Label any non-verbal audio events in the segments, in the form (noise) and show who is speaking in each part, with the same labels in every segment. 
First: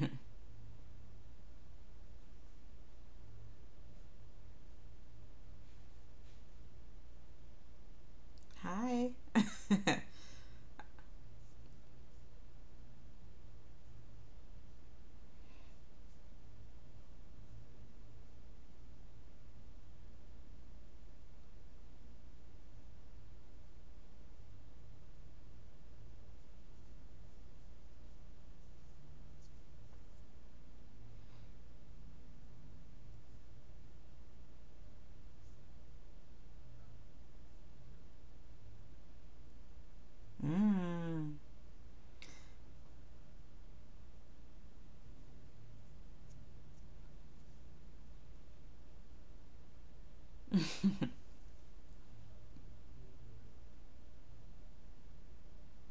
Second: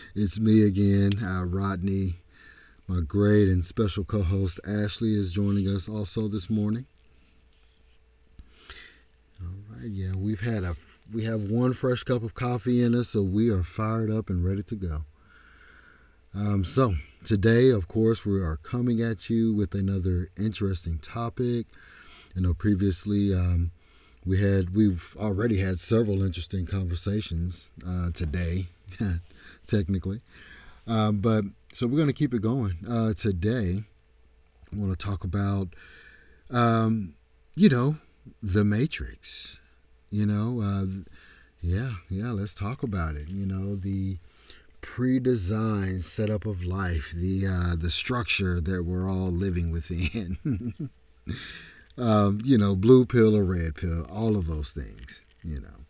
Speaker 1: (laughs) It's me again, Rodney. My great and special co-host Ashley is joining us also this morning.
Speaker 2: Hi.
Speaker 1: Right,
Speaker 2: (laughs)
Speaker 1: yeah, we've had a we have one fresh cup of coffee in us, so we are fired up and ready to go. So today, of course, we are coming at you with another interesting topic. You know, previously we've already had several interesting conversations today, (laughs) technically. But so we're gonna keep it going today. I want to talk about um, you know the Matrix. You know, uh,
Speaker 2: mm. (laughs)
Speaker 1: yeah, yeah. Let's talk about it. You know, the pre-designed setup of life, the the structure that we're all living within. (laughs) You know, blue pill or red pill, all of those things. You know,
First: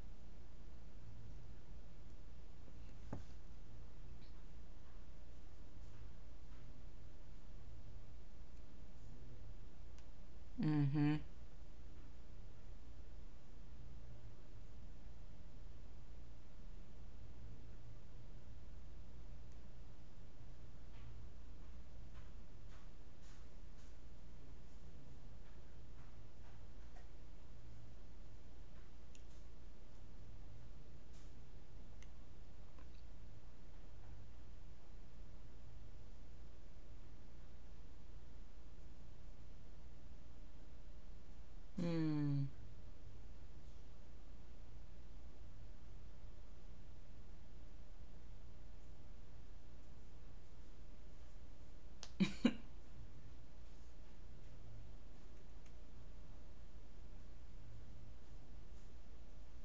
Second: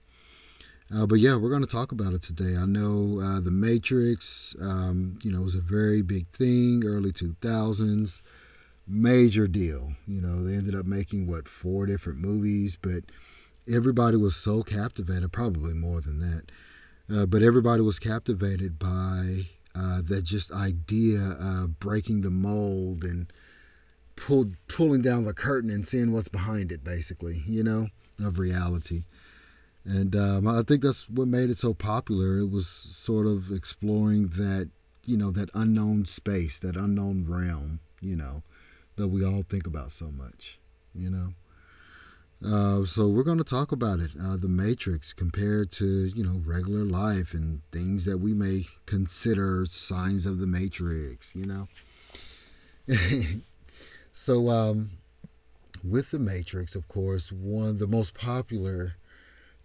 Speaker 1: but yeah, we're going to talk about it today. I know The Matrix, you know, was a very big thing, early 2000s, major deal. You know, they ended up
Speaker 2: mm-hmm.
Speaker 1: making, what, four different movies, but everybody was so captivated, probably more than that, but everybody was captivated by that just idea of breaking the mold and pulling down the curtain and seeing what's behind it, basically, you know, of reality. And I think that's what made it so popular. It was sort of exploring that, you know, that unknown space, that unknown realm, you know, that we all think about so much, you know.
Speaker 2: Mm.
Speaker 1: So we're going to talk about it, the Matrix compared to, you know, regular life and things that we may consider signs of the Matrix, you know. (laughs) so um, with the Matrix, of course, one of the most popular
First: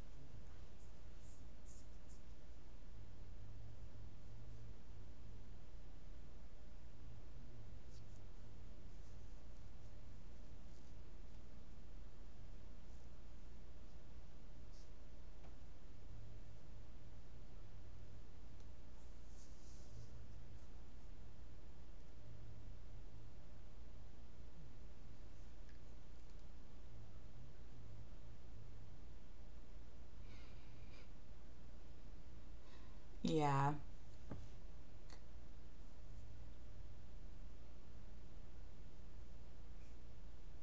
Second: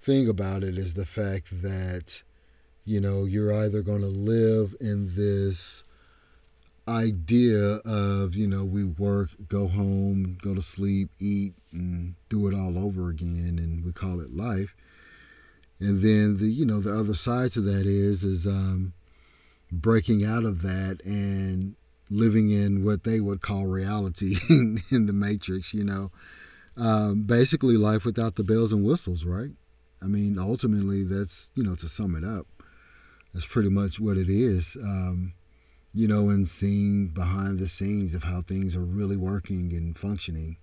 Speaker 1: thing about it is the fact that you know, you're either going to live in this idea of, you know, we work, go home, go to sleep, eat, and do it all over again, and we call it life. And then the, you know, the other side to that is breaking out of that and living in what they would call reality (laughs) in the matrix, you know, basically life without the bells and whistles, right? I mean ultimately that's, you know, to sum it up, that's pretty
Speaker 2: Yeah.
Speaker 1: much what it is. You know, and seeing behind the scenes of how things are really working and functioning.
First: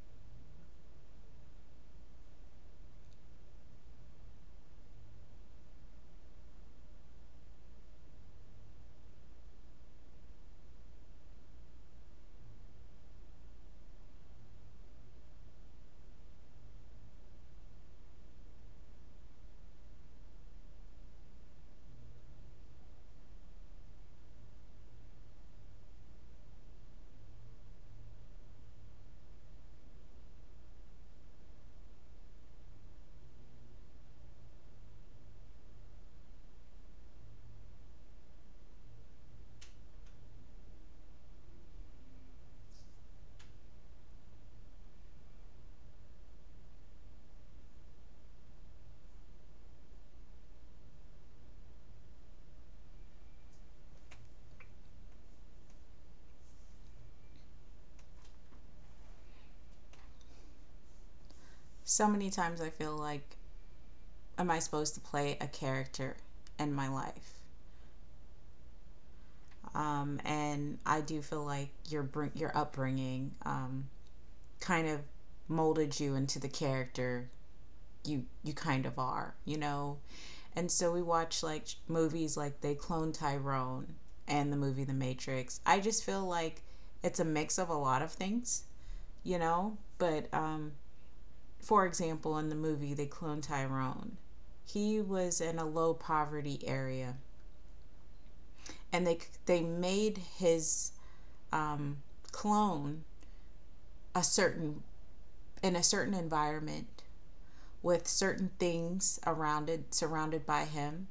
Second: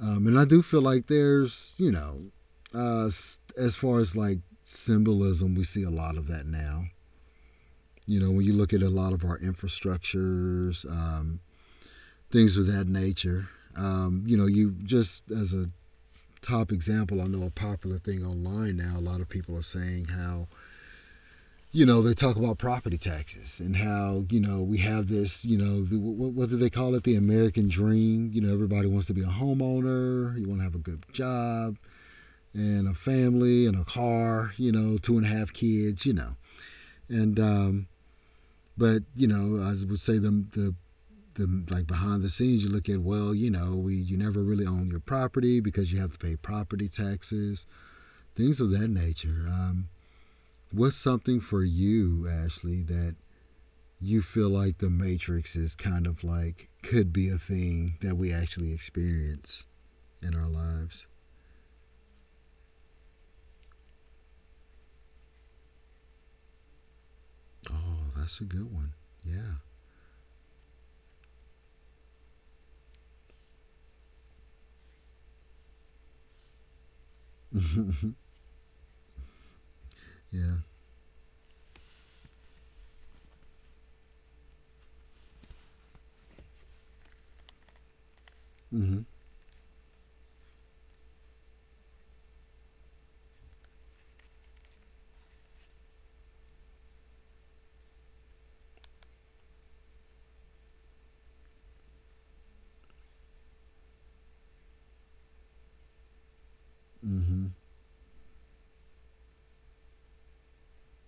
Speaker 1: And I do feel like there's, you know, uh, as far as like symbolism, we see a lot of that now. You know, when you look at a lot of our infrastructures, things of that nature, you know, you just as a top example, I know a popular thing online now, a lot of people are saying how you know they talk about property taxes and how, you know, we have this, you know, the, what do they call it, the american dream, you know, everybody wants to be a homeowner, you want to have a good job and a family and a car, you know, two and a half kids, you know. And um but you know, I would say like behind the scenes, you look at, well, you know, we you never really own your property because you have to pay property taxes, things of that nature. What's something for you, Ashley, that you feel like the Matrix is kind of like could be a thing that we actually experience in our lives.
Speaker 2: So many times I feel like, am I supposed to play a character in my life?
Speaker 1: Oh, that's a good one. Yeah.
Speaker 2: And I do feel like your upbringing kind of molded you into the character you kind of are, you know.
Speaker 1: (laughs) Yeah.
Speaker 2: And so we watch like movies like They Clone Tyrone and the movie The Matrix. I just feel like it's a mix of a lot of things,
Speaker 1: Mhm.
Speaker 2: you know? But for example, in the movie, They Clone Tyrone. He was in a low poverty area, and they made his um, clone a certain in a certain environment
Speaker 1: Mhm.
Speaker 2: with certain things around it surrounded by him,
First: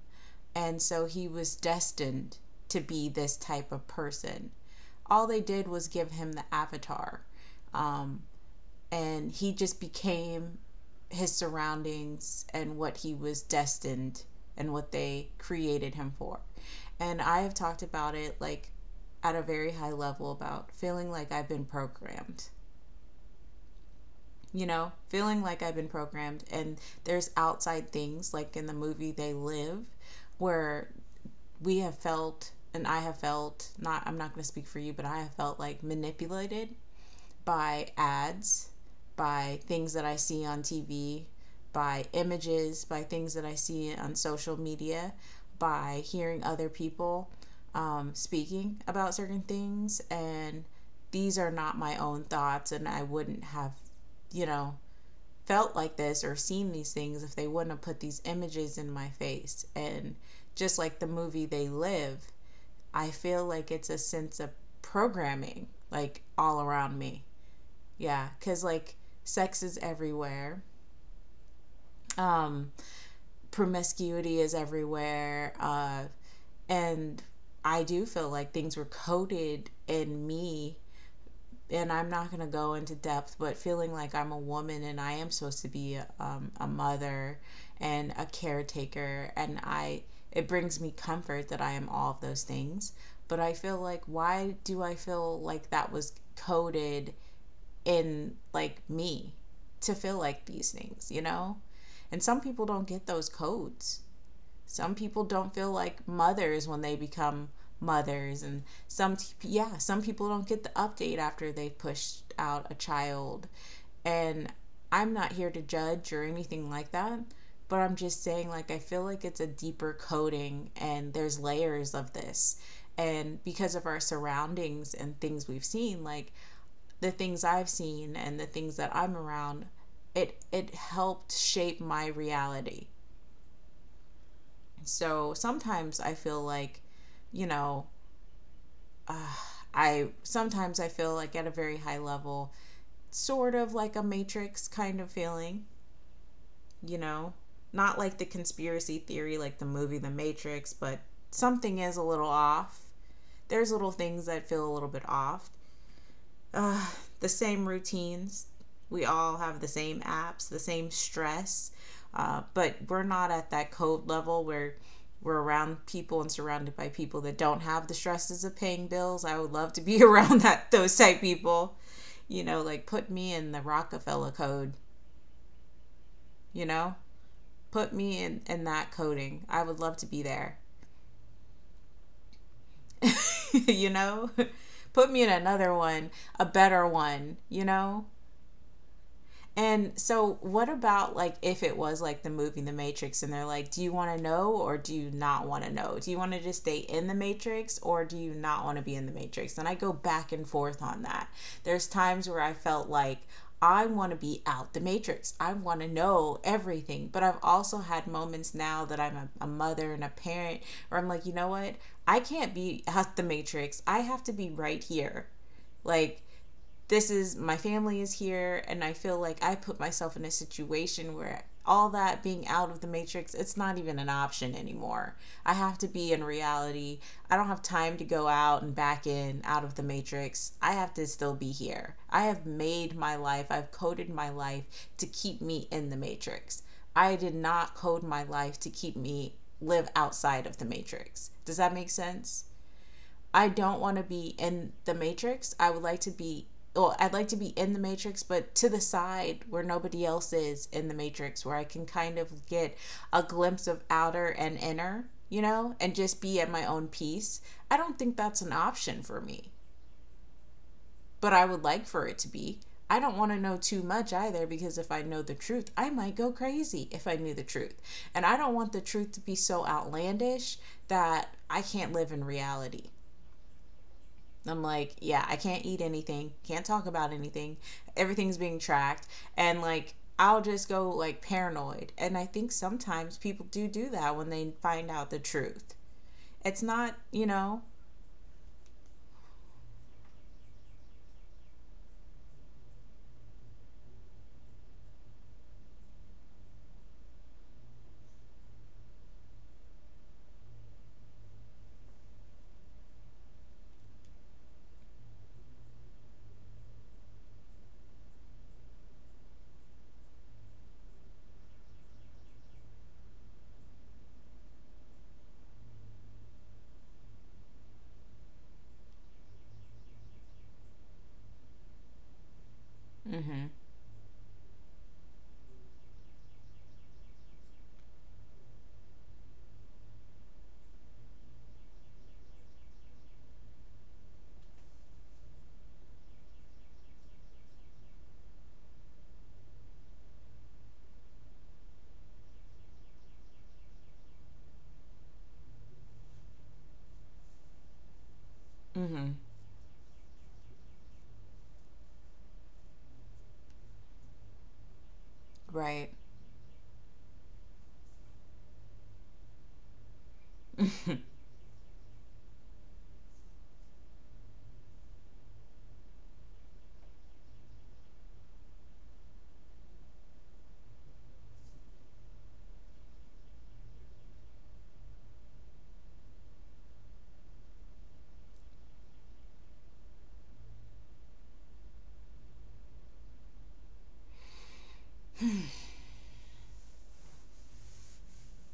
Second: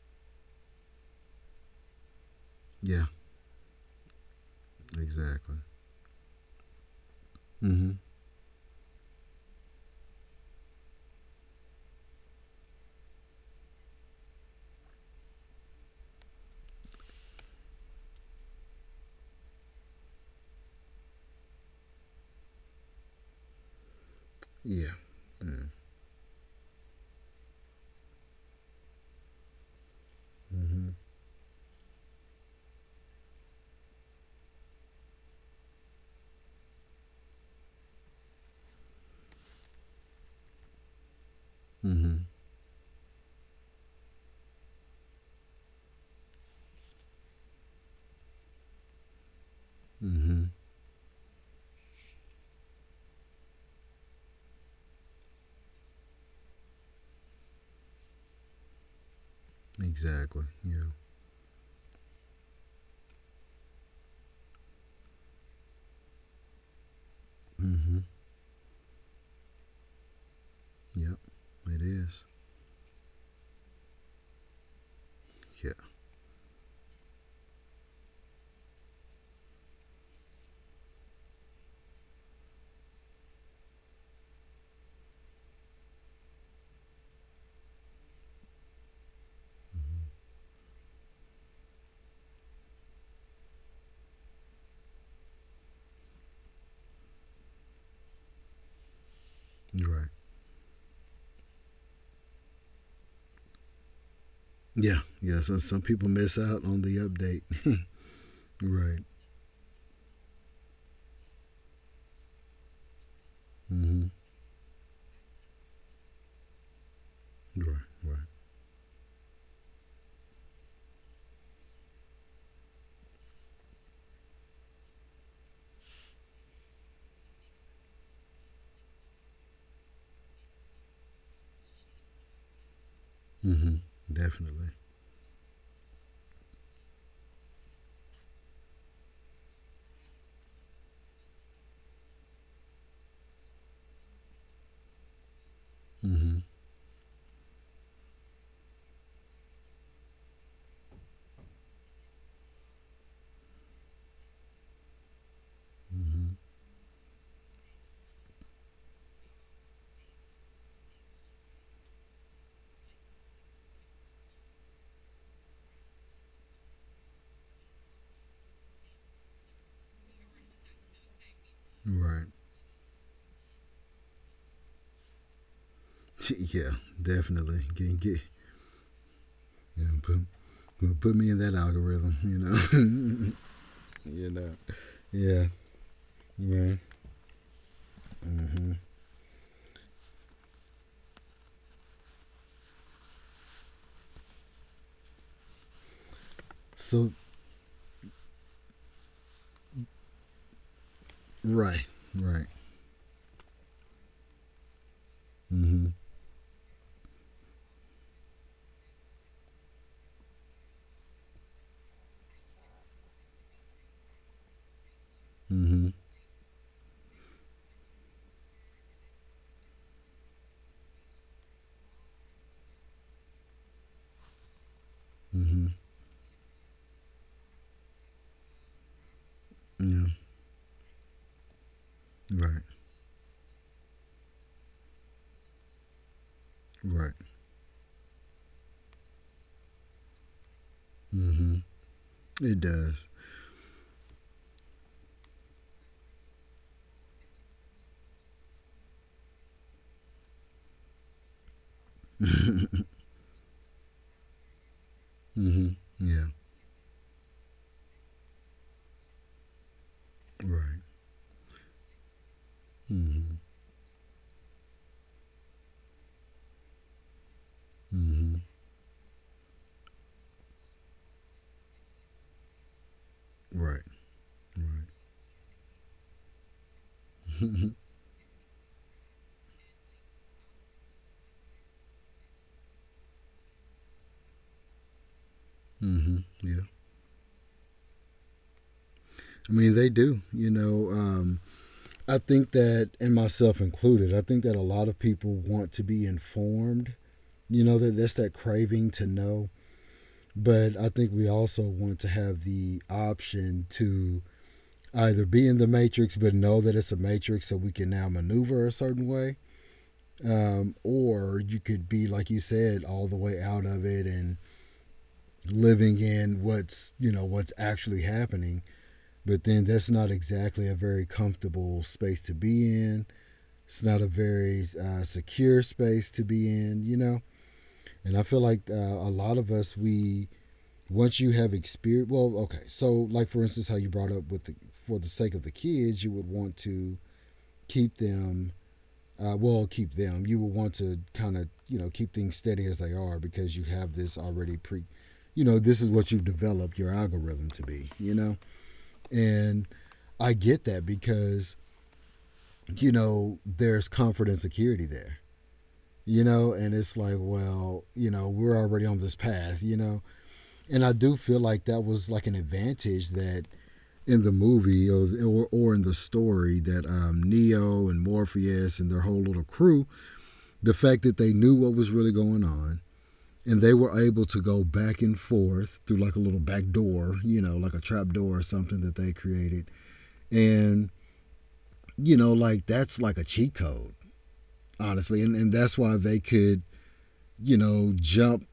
Speaker 2: and so he was destined to be
Speaker 1: Yeah.
Speaker 2: this type of person. All they
Speaker 1: Exactly.
Speaker 2: did was give him the avatar,
Speaker 1: Mhm.
Speaker 2: um, and he just became his surroundings and what he was destined and what they created him for. And I have talked about it like at a very high level about feeling like I've been programmed. You know,
Speaker 1: Yeah.
Speaker 2: feeling like
Speaker 1: Mm.
Speaker 2: I've been programmed and there's outside things like in the movie They Live where
Speaker 1: Mhm.
Speaker 2: we have felt and I have felt, not I'm not going to speak for you, but I have felt like manipulated by ads, by things that I see on TV, by
Speaker 1: Mhm.
Speaker 2: images, by things that I see on social media, by hearing other people speaking about certain things.
Speaker 1: Mhm.
Speaker 2: And these are not my own thoughts, and I wouldn't have, you know, felt like this or seen these things if they wouldn't have put these images in my face. And
Speaker 1: Exactly.
Speaker 2: just
Speaker 1: Yeah.
Speaker 2: like the movie They Live, I feel like it's a sense of programming like all around me.
Speaker 1: Mhm.
Speaker 2: Yeah, because like sex is everywhere,
Speaker 1: Yep. It is.
Speaker 2: um, promiscuity is everywhere,
Speaker 1: Yeah.
Speaker 2: and I do feel like things were coded in me. And I'm not going to go into depth, but feeling like I'm a woman and I am supposed to be a mother and a caretaker, and I it brings me comfort that I am all of those things. But I feel like, why do I feel like that was coded in like me
Speaker 1: You're
Speaker 2: to
Speaker 1: right.
Speaker 2: feel like these things, you know? And some people don't get those codes. Some
Speaker 1: Yeah.
Speaker 2: people
Speaker 1: Yeah.
Speaker 2: don't
Speaker 1: So
Speaker 2: feel
Speaker 1: some people
Speaker 2: like
Speaker 1: miss out
Speaker 2: mothers
Speaker 1: on
Speaker 2: when
Speaker 1: the
Speaker 2: they
Speaker 1: update.
Speaker 2: become mothers
Speaker 1: (laughs)
Speaker 2: and
Speaker 1: Right.
Speaker 2: some, yeah, some people don't get the update after they've pushed out a child.
Speaker 1: Mhm.
Speaker 2: And I'm not here to judge or anything like that, but
Speaker 1: Right.
Speaker 2: I'm just
Speaker 1: Right.
Speaker 2: saying like I feel like it's a deeper coding and there's layers of this. And because of our surroundings and things we've seen, like the things I've seen and the things that I'm around, it helped shape my reality.
Speaker 1: Mhm. Definitely.
Speaker 2: So sometimes I feel like, you know, uh, I sometimes I feel like at a very high level, sort of like a matrix kind of feeling,
Speaker 1: Mm-hmm.
Speaker 2: you know, not like the conspiracy theory like the movie The Matrix, but something is a little off. There's little things that feel a little bit off,
Speaker 1: Mm-hmm.
Speaker 2: uh, the same routines. We all have the same apps, the same stress, but we're not at that code level where we're around people and surrounded by people that don't have the stresses of paying bills. I would love to be (laughs) around that those type people.
Speaker 1: Right.
Speaker 2: You know, like put me in the Rockefeller code,
Speaker 1: (laughs)
Speaker 2: you
Speaker 1: Yeah,
Speaker 2: know?
Speaker 1: definitely.
Speaker 2: Put me in that coding. I would
Speaker 1: Yeah,
Speaker 2: love to be there.
Speaker 1: put me in that algorithm, you know.
Speaker 2: (laughs) You
Speaker 1: (laughs) You
Speaker 2: know?
Speaker 1: know.
Speaker 2: (laughs) Put me in
Speaker 1: Yeah.
Speaker 2: another one, a
Speaker 1: Yeah.
Speaker 2: better one, you know?
Speaker 1: Mm-hmm.
Speaker 2: And so, what about like if it was like the movie The Matrix and they're like, do you want to know or do you not want to know? Do you want to just stay in
Speaker 1: So,
Speaker 2: the Matrix or do you not want to be in the Matrix? And I go back and forth on that.
Speaker 1: right.
Speaker 2: There's times where
Speaker 1: Right.
Speaker 2: I felt like I want to be out the Matrix, I want
Speaker 1: Mm-hmm.
Speaker 2: to know everything. But I've also had moments now that I'm a mother and a parent where I'm like, you know what? I can't be out the Matrix, I have to be right here.
Speaker 1: Mm-hmm.
Speaker 2: Like, this is my family is here, and I feel like I put myself in a situation where all that being out of the Matrix, it's not even an option anymore. I
Speaker 1: Mm-hmm.
Speaker 2: have to be in reality. I don't have time to go out and back in out of the Matrix. I have to still be here. I have
Speaker 1: Yeah. Right.
Speaker 2: made my life. I've coded my life to keep me in the Matrix.
Speaker 1: Right.
Speaker 2: I did not code my life to keep me live outside of the Matrix.
Speaker 1: Mm-hmm.
Speaker 2: Does that make sense?
Speaker 1: It does.
Speaker 2: I don't want to be in the Matrix. I would like to be, well, I'd like to be in the Matrix, but to the side where nobody else is in the Matrix, where I can kind
Speaker 1: (laughs)
Speaker 2: of get
Speaker 1: Mm-hmm.
Speaker 2: a glimpse of outer and inner, you know, and just
Speaker 1: Yeah.
Speaker 2: be at my own peace. I don't think that's an option for me,
Speaker 1: Right.
Speaker 2: but I would like for it to be. I don't want
Speaker 1: Mm-hmm.
Speaker 2: to know too much either, because if I know the truth, I might go crazy if I knew the truth. And
Speaker 1: Mm-hmm.
Speaker 2: I don't want the truth to be so outlandish that I can't live in reality.
Speaker 1: Right.
Speaker 2: I'm like, yeah, I can't eat anything, can't talk about anything.
Speaker 1: Right.
Speaker 2: Everything's being tracked. And like, I'll just go like paranoid. And I think sometimes people do do that when they find out the truth.
Speaker 1: (laughs) Mm-hmm. Yeah.
Speaker 2: It's not, you know,
Speaker 1: I mean, they do. You know, I think that, and myself included, I think that a lot of people want to be informed. You know, that that's that craving to know. But I think we also want to have the option to either be in the matrix, but know that it's a matrix so we can now maneuver a certain way. Or you could be, like you said, all the way out of it and living in what's, you know, what's actually happening. But then that's not exactly a very comfortable space to be in.
Speaker 2: mm-hmm.
Speaker 1: It's not a very secure space to be in, you know. And I feel like a lot of us, we once you have experience, well, okay. So, like for instance, how you brought up with the for the sake of the kids, you would want to keep them. Keep them. You would want to kind of, you know, keep things steady as they are because you have this already pre, you know, this is what you've developed your algorithm to be, you know?
Speaker 2: Mm-hmm,
Speaker 1: And I get that because, you know, there's comfort and security there,
Speaker 2: right.
Speaker 1: you know, and it's like, well, you know, we're already on this path, you know. And I
Speaker 2: (laughs)
Speaker 1: do feel like that was like an advantage that in the movie or in the story that Neo and Morpheus and their whole little crew, the fact that they knew what was really going on and they were able to go back and forth through like a little back door, you know, like a trap door or something that they created. And you know, like that's like a cheat code, honestly. And that's why they could, you know, jump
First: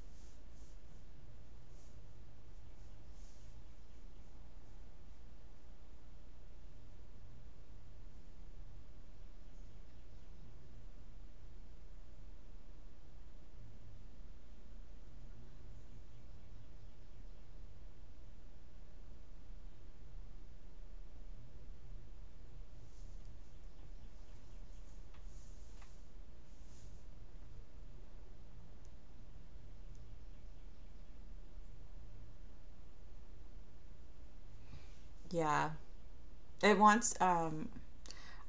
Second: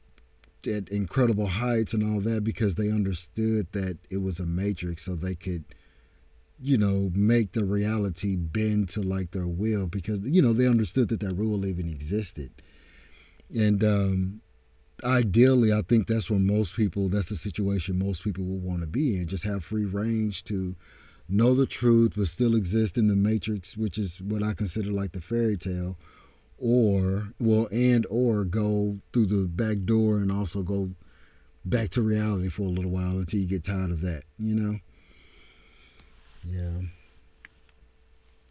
Speaker 1: at incredible heights and all that because they understood that it was a matrix, so they could, you know, make the reality bend to like their will because, you know, they understood that that rule even existed. And ideally I think that's where most people that's the situation most people will want to be in, just have free range to know the truth but still exist in the matrix, which is what I consider like the fairy tale. Or well and Or go through the back door and also go back to reality for a little while until you get tired of that, you know?
Speaker 2: Yeah. It
Speaker 1: Yeah.
Speaker 2: wants,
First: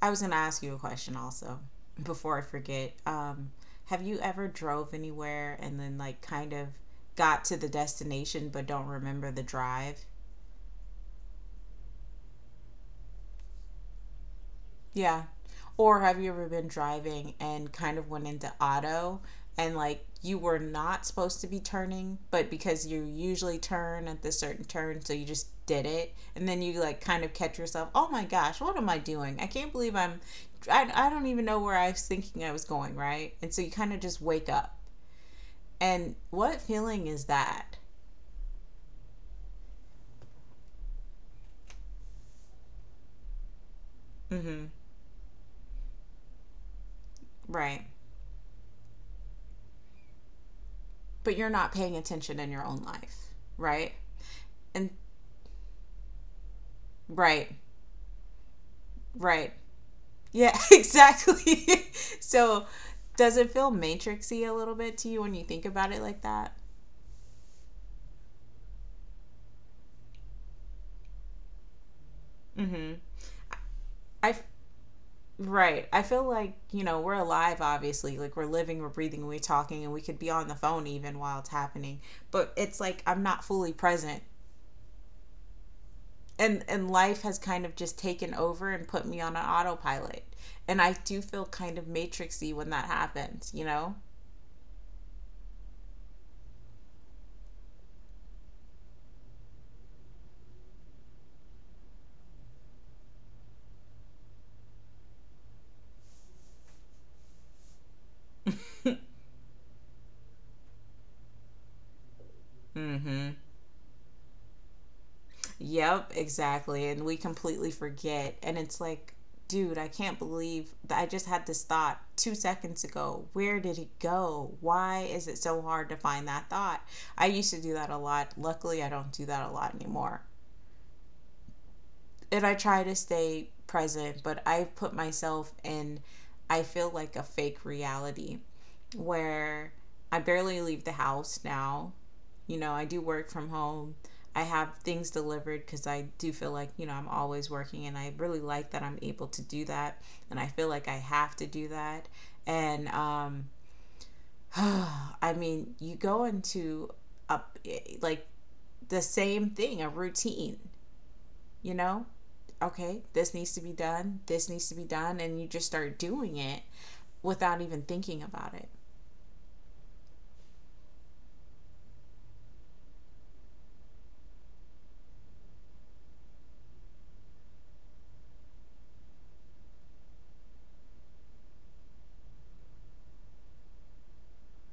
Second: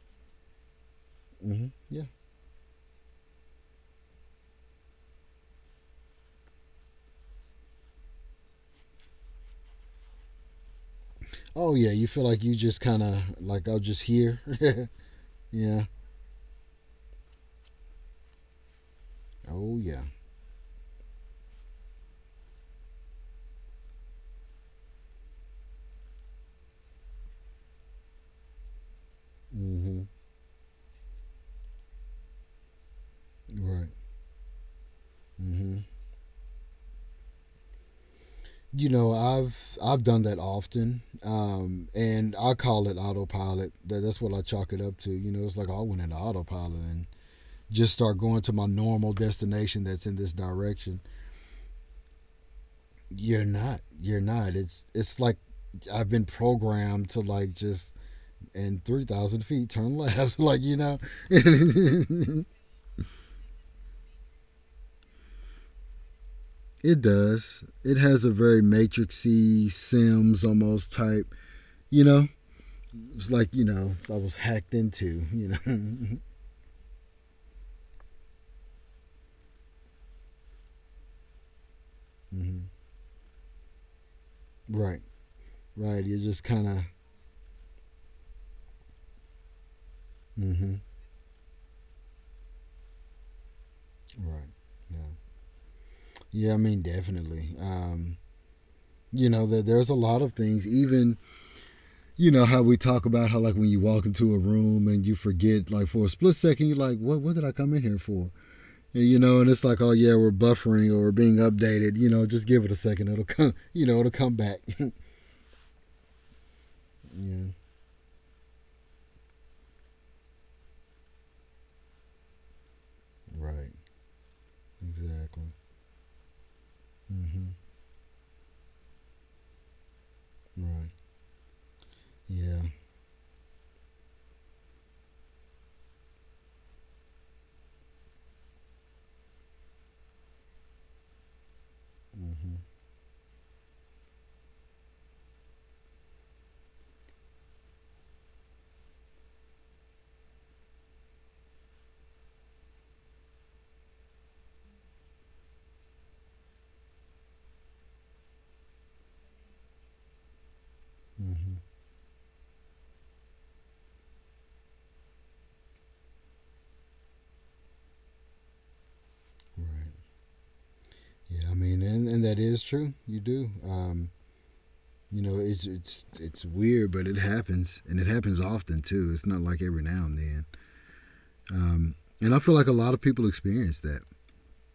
Speaker 2: I was going to ask you a question also
Speaker 1: Hmm. Yeah.
Speaker 2: before I forget. Have you ever drove anywhere and then like kind of got to the destination but don't remember the drive?
Speaker 1: Oh, yeah. You feel like you just kind of, like, I'm just here. (laughs)
Speaker 2: Yeah.
Speaker 1: Yeah.
Speaker 2: Or have you ever been driving and kind of went into auto and
Speaker 1: Oh, yeah.
Speaker 2: like you were not supposed to be turning, but because you usually turn at this certain turn, so you just did it. And then you like kind of catch yourself, oh my gosh, what am I doing? I can't believe
Speaker 1: Hmm.
Speaker 2: I'm, I don't even know where I was thinking I was going, right? And so you
Speaker 1: Right.
Speaker 2: kind of just wake up.
Speaker 1: Hmm.
Speaker 2: And what feeling is that?
Speaker 1: You know, I've done that often, and I call it autopilot. That's what I
Speaker 2: Mm-hmm.
Speaker 1: chalk it up to. You know, it's like, oh, I went into autopilot and
Speaker 2: Right.
Speaker 1: just start going to my normal destination that's in this direction.
Speaker 2: But you're not paying attention in your own life,
Speaker 1: You're not.
Speaker 2: right?
Speaker 1: You're not.
Speaker 2: And
Speaker 1: It's like I've been programmed to
Speaker 2: right,
Speaker 1: like just and 3,000
Speaker 2: right.
Speaker 1: feet, turn left. (laughs)
Speaker 2: Yeah,
Speaker 1: Like,
Speaker 2: (laughs)
Speaker 1: you know, (laughs)
Speaker 2: exactly. (laughs)
Speaker 1: it
Speaker 2: So, does it feel matrixy a little bit to you when you think about it like that?
Speaker 1: does. It has a very matrixy Sims almost type, you know,
Speaker 2: Mm-hmm.
Speaker 1: it's like, you know, I
Speaker 2: I
Speaker 1: was
Speaker 2: f-
Speaker 1: hacked into, you know. (laughs)
Speaker 2: right. I
Speaker 1: Mm-hmm.
Speaker 2: feel like, you know, we're alive, obviously. Like we're living, we're breathing, we're talking, and we could be on the phone even while it's happening. But it's like I'm not fully present,
Speaker 1: Right, right. You're just kind of,
Speaker 2: and life has kind of just taken over and put me on an autopilot.
Speaker 1: mm-hmm.
Speaker 2: And I do feel kind of matrixy when that happens. You know.
Speaker 1: Right. Yeah. Yeah, I mean, definitely. You know, that there's a lot of things, even, you know, how we talk about how, like, when you walk into a room and you forget like for a split second you're like, what did I come in here for? And,
Speaker 2: (laughs)
Speaker 1: you know, and it's like, oh yeah, we're buffering or we're being updated. You know, just give it a second. It'll
Speaker 2: Mm-hmm.
Speaker 1: come. (laughs) You know, it'll come back. (laughs)
Speaker 2: Yep, exactly. And we
Speaker 1: Yeah.
Speaker 2: completely forget. And it's like, dude, I can't believe that I just had this thought 2 seconds ago. Where
Speaker 1: Right.
Speaker 2: did it go? Why is it
Speaker 1: Exactly.
Speaker 2: so hard to find that thought? I used
Speaker 1: Mm-hmm.
Speaker 2: to do that a lot. Luckily, I don't do that a lot anymore.
Speaker 1: Right.
Speaker 2: And I
Speaker 1: Yeah.
Speaker 2: try to stay present, but I put myself in, I feel like a fake reality where I barely leave the house now,
Speaker 1: Mm-hmm.
Speaker 2: you know, I do work from home. I have things delivered because I do feel like, you know, I'm always working and I really like that I'm able to do that. And I feel like I have to do that. And, (sighs) I mean, you go into a, like the same thing, a routine,
Speaker 1: Mm-hmm.
Speaker 2: you know? Okay, this needs to be done, this needs to be done. And you just start doing it without even thinking about it.
Speaker 1: Right. Yeah. I mean, and that is true. You do. You know, it's weird, but it happens, and it happens often too. It's not like every now and then. Um, and I feel like a lot of people experience that.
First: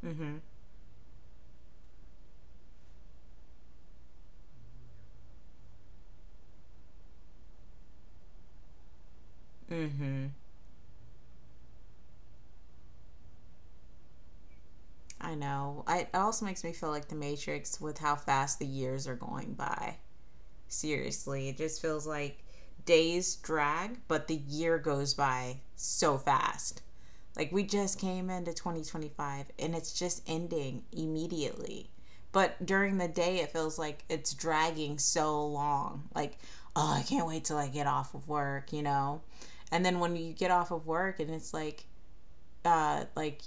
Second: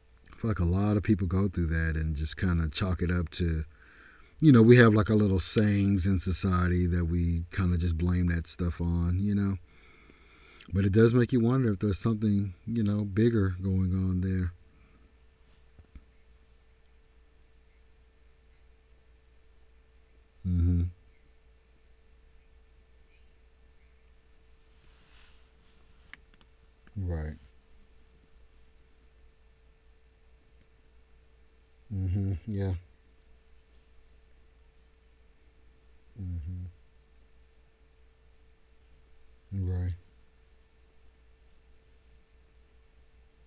Speaker 2: Mm
Speaker 1: I
Speaker 2: hmm.
Speaker 1: feel like a lot of people go through that and just kind of chalk it up to, you know, we have like our little sayings in society that we kind of just blame that stuff on, you know.
Speaker 2: Mm hmm.
Speaker 1: But it does make you wonder if there's something, you know, bigger going on there.
Speaker 2: I know. It also makes me feel like the Matrix with how fast the years are going by.
Speaker 1: Mm-hmm.
Speaker 2: Seriously, it just feels like days drag, but the year goes by so fast.
Speaker 1: Right.
Speaker 2: Like we just came into 2025 and it's just ending immediately.
Speaker 1: Mm-hmm.
Speaker 2: But
Speaker 1: Yeah.
Speaker 2: during the day, it feels like it's dragging so long. Like,
Speaker 1: Mm-hmm.
Speaker 2: oh, I can't wait till I get off of work, you know? And
Speaker 1: Right.
Speaker 2: then when you get off of work and it's like, like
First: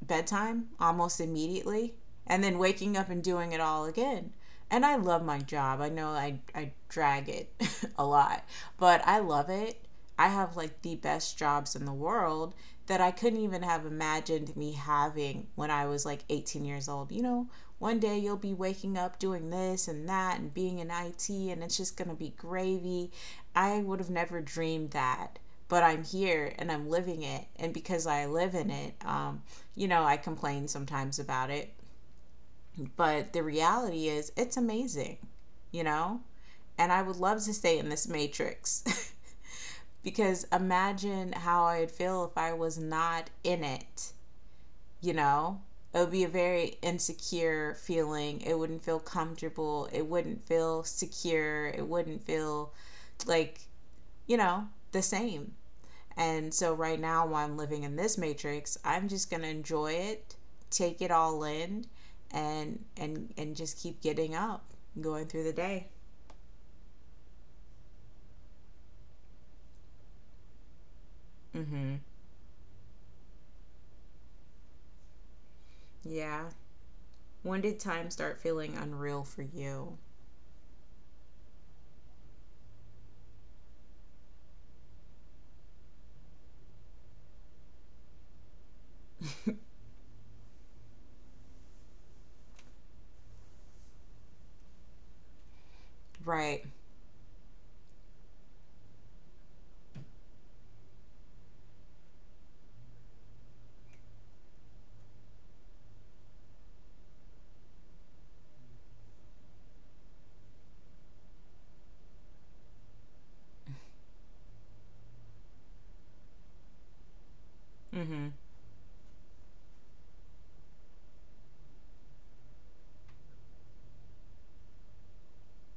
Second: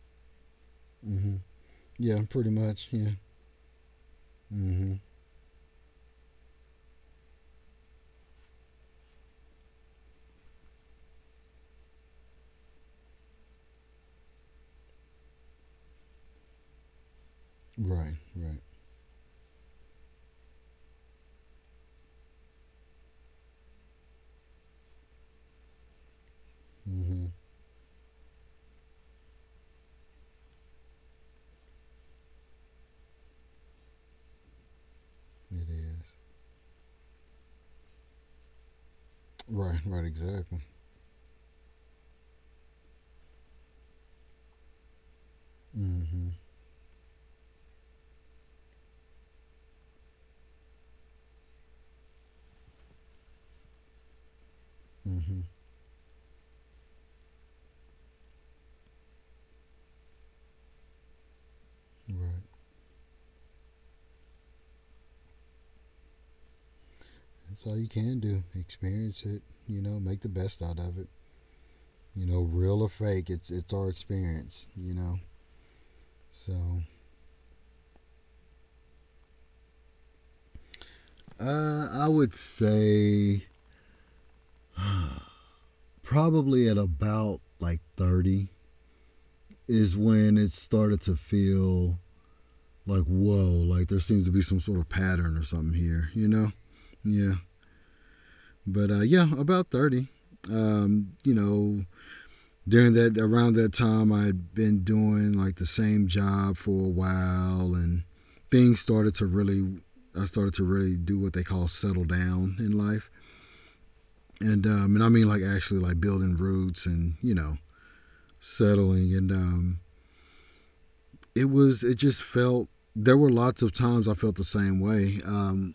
Speaker 2: bedtime almost
Speaker 1: Mm-hmm.
Speaker 2: immediately
Speaker 1: Yeah,
Speaker 2: and
Speaker 1: pretty
Speaker 2: then
Speaker 1: much.
Speaker 2: waking up
Speaker 1: Yeah.
Speaker 2: and doing it all again. And
Speaker 1: Mm-hmm.
Speaker 2: I love my job. I know I drag it (laughs) a lot, but I love it. I have like the best jobs in the world that I couldn't even have imagined me having when I was like 18 years old. You know, one
Speaker 1: Right.
Speaker 2: day you'll be
Speaker 1: Right.
Speaker 2: waking up doing this and that and being in IT and it's just going to be gravy. I would have never dreamed that, but I'm here and I'm living
Speaker 1: Mm-hmm.
Speaker 2: it. And because I live in it, you know, I complain sometimes about it, but the reality is it's amazing,
Speaker 1: It
Speaker 2: you
Speaker 1: is.
Speaker 2: know? And I would love to stay in this matrix
Speaker 1: Right.
Speaker 2: (laughs)
Speaker 1: Right.
Speaker 2: because
Speaker 1: Exactly.
Speaker 2: imagine how I'd feel if I was not in it, you know? It would be a
Speaker 1: Mm-hmm.
Speaker 2: very insecure feeling. It wouldn't feel comfortable. It wouldn't feel secure. It wouldn't feel like, you know, the
Speaker 1: Mm-hmm.
Speaker 2: same. And so right now, while I'm living in this matrix, I'm just gonna enjoy it, take it all in,
Speaker 1: Right.
Speaker 2: and just keep getting up, going through the day.
Speaker 1: That's all you can do. Experience it. You know, make the best out of it.
Speaker 2: Mm-hmm.
Speaker 1: You know, real or fake, it's our experience. You know.
Speaker 2: Yeah.
Speaker 1: So
Speaker 2: When did time start feeling unreal for you?
Speaker 1: I would say probably at about like 30
Speaker 2: (laughs)
Speaker 1: is when it started to feel like, whoa, like there seems to be some sort of pattern or something here, you know?
Speaker 2: Right.
Speaker 1: Yeah. But yeah, about 30. Um, you know, during that, around that time, I had been doing like the same job for a while, and things started to really, I started to really do what they call settle down in life. And I mean, like, actually, like, building roots and
Speaker 2: Mm-hmm.
Speaker 1: settling, and it just felt, there were lots of times I felt the same way, um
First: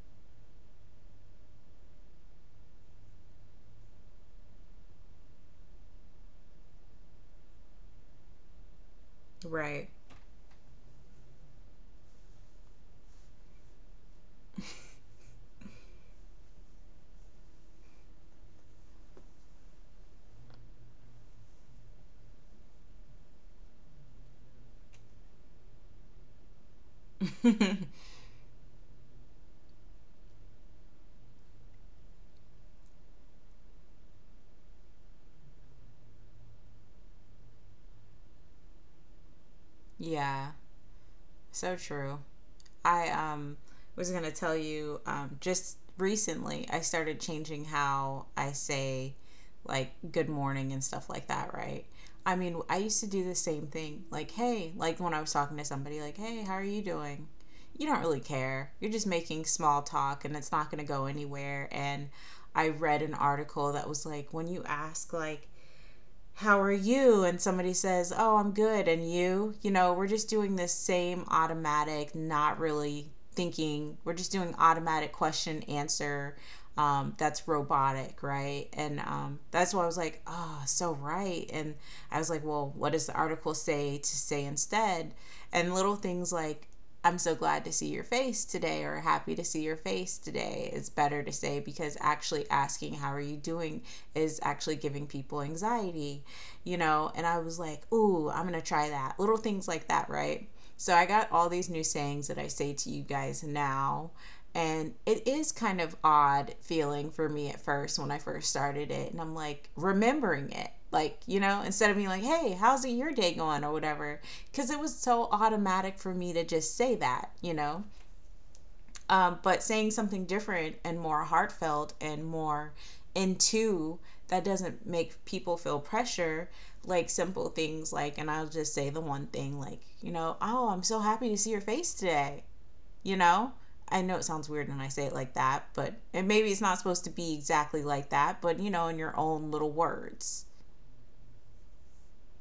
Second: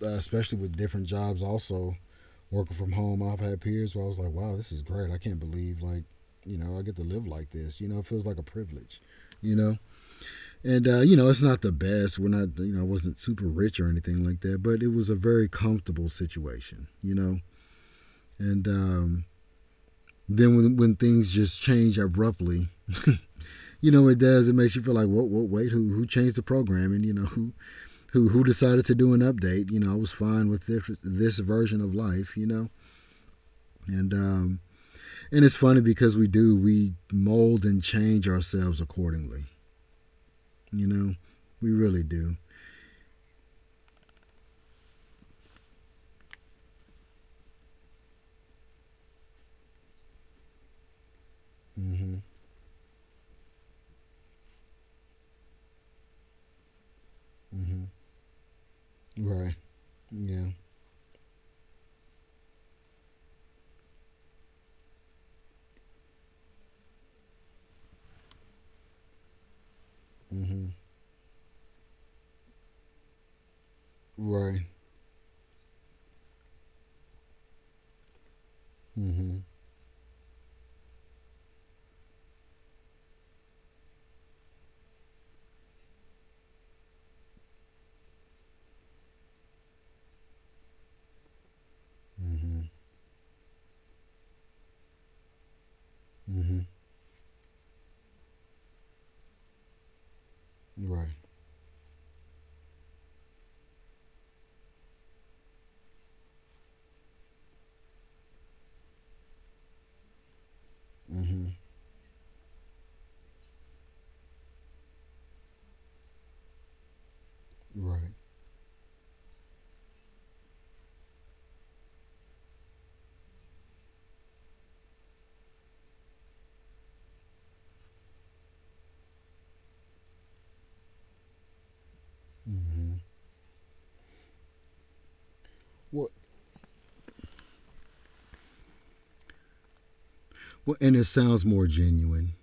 Speaker 1: uh, especially with different jobs. Also working from home, I've had periods where I was like, wow, this is great, I can't believe, like, you know, I get to live like this, you know. It feels like a privilege, you know.
Speaker 2: Right.
Speaker 1: And uh it's not the best, we're not, you know, I wasn't super rich or anything like that, but it was a very comfortable situation, you know. And Then when things just change abruptly. (laughs) It does, it makes you feel like, what wait, who changed the programming, who decided to do an update? I was fine with this version of life, you know. And um and it's funny because we mold and change ourselves accordingly.
Speaker 2: (laughs) Yeah.
Speaker 1: you know we
Speaker 2: So
Speaker 1: really
Speaker 2: true.
Speaker 1: do.
Speaker 2: I was going to tell you just recently I started changing how I say like good morning and stuff like that, right?
Speaker 1: Mm-hmm.
Speaker 2: I mean, I used to do the same thing. Like, hey, like when I was talking to somebody, like, hey, how are you doing?
Speaker 1: Mm-hmm.
Speaker 2: You don't really care. You're just making
Speaker 1: Right.
Speaker 2: small talk and
Speaker 1: Yeah.
Speaker 2: it's not going to go anywhere. And I read an article that was like, when you ask, like, how are you? And somebody says, oh, I'm good. And you know, we're just doing
Speaker 1: Mm-hmm.
Speaker 2: this same automatic, not really thinking, we're just doing
Speaker 1: Right.
Speaker 2: automatic question answer. That's robotic, right? And
Speaker 1: Mm-hmm.
Speaker 2: that's why I was like, oh, so right. And I was like, well, what does the article say to say instead? And little things like, I'm so glad to see your face today, or happy to see your face today is better to say because actually
Speaker 1: Mm-hmm.
Speaker 2: asking, how are you doing, is actually giving people anxiety,
Speaker 1: Mm-hmm.
Speaker 2: you know, and I was like, ooh, I'm going to try that. Little things like that, right? So I
Speaker 1: Right.
Speaker 2: got all these new sayings that I say to you guys now. And it is kind of odd feeling for me at first when I first started it. And I'm like remembering it. Like, you
Speaker 1: Mm-hmm.
Speaker 2: know, instead of me like, hey, how's your day going or whatever? Because it was so automatic for me to just say that, you know?
Speaker 1: Right.
Speaker 2: But saying something different and more heartfelt and more into that doesn't make people feel pressure, like simple things like, and I'll just say the one thing like, you know, oh, I'm so happy to see your face today, you know. I know it sounds weird when I say it like that, but
Speaker 1: well,
Speaker 2: and maybe it's not supposed to be exactly like that, but you know, in your own little words.
Speaker 1: well and it sounds more genuine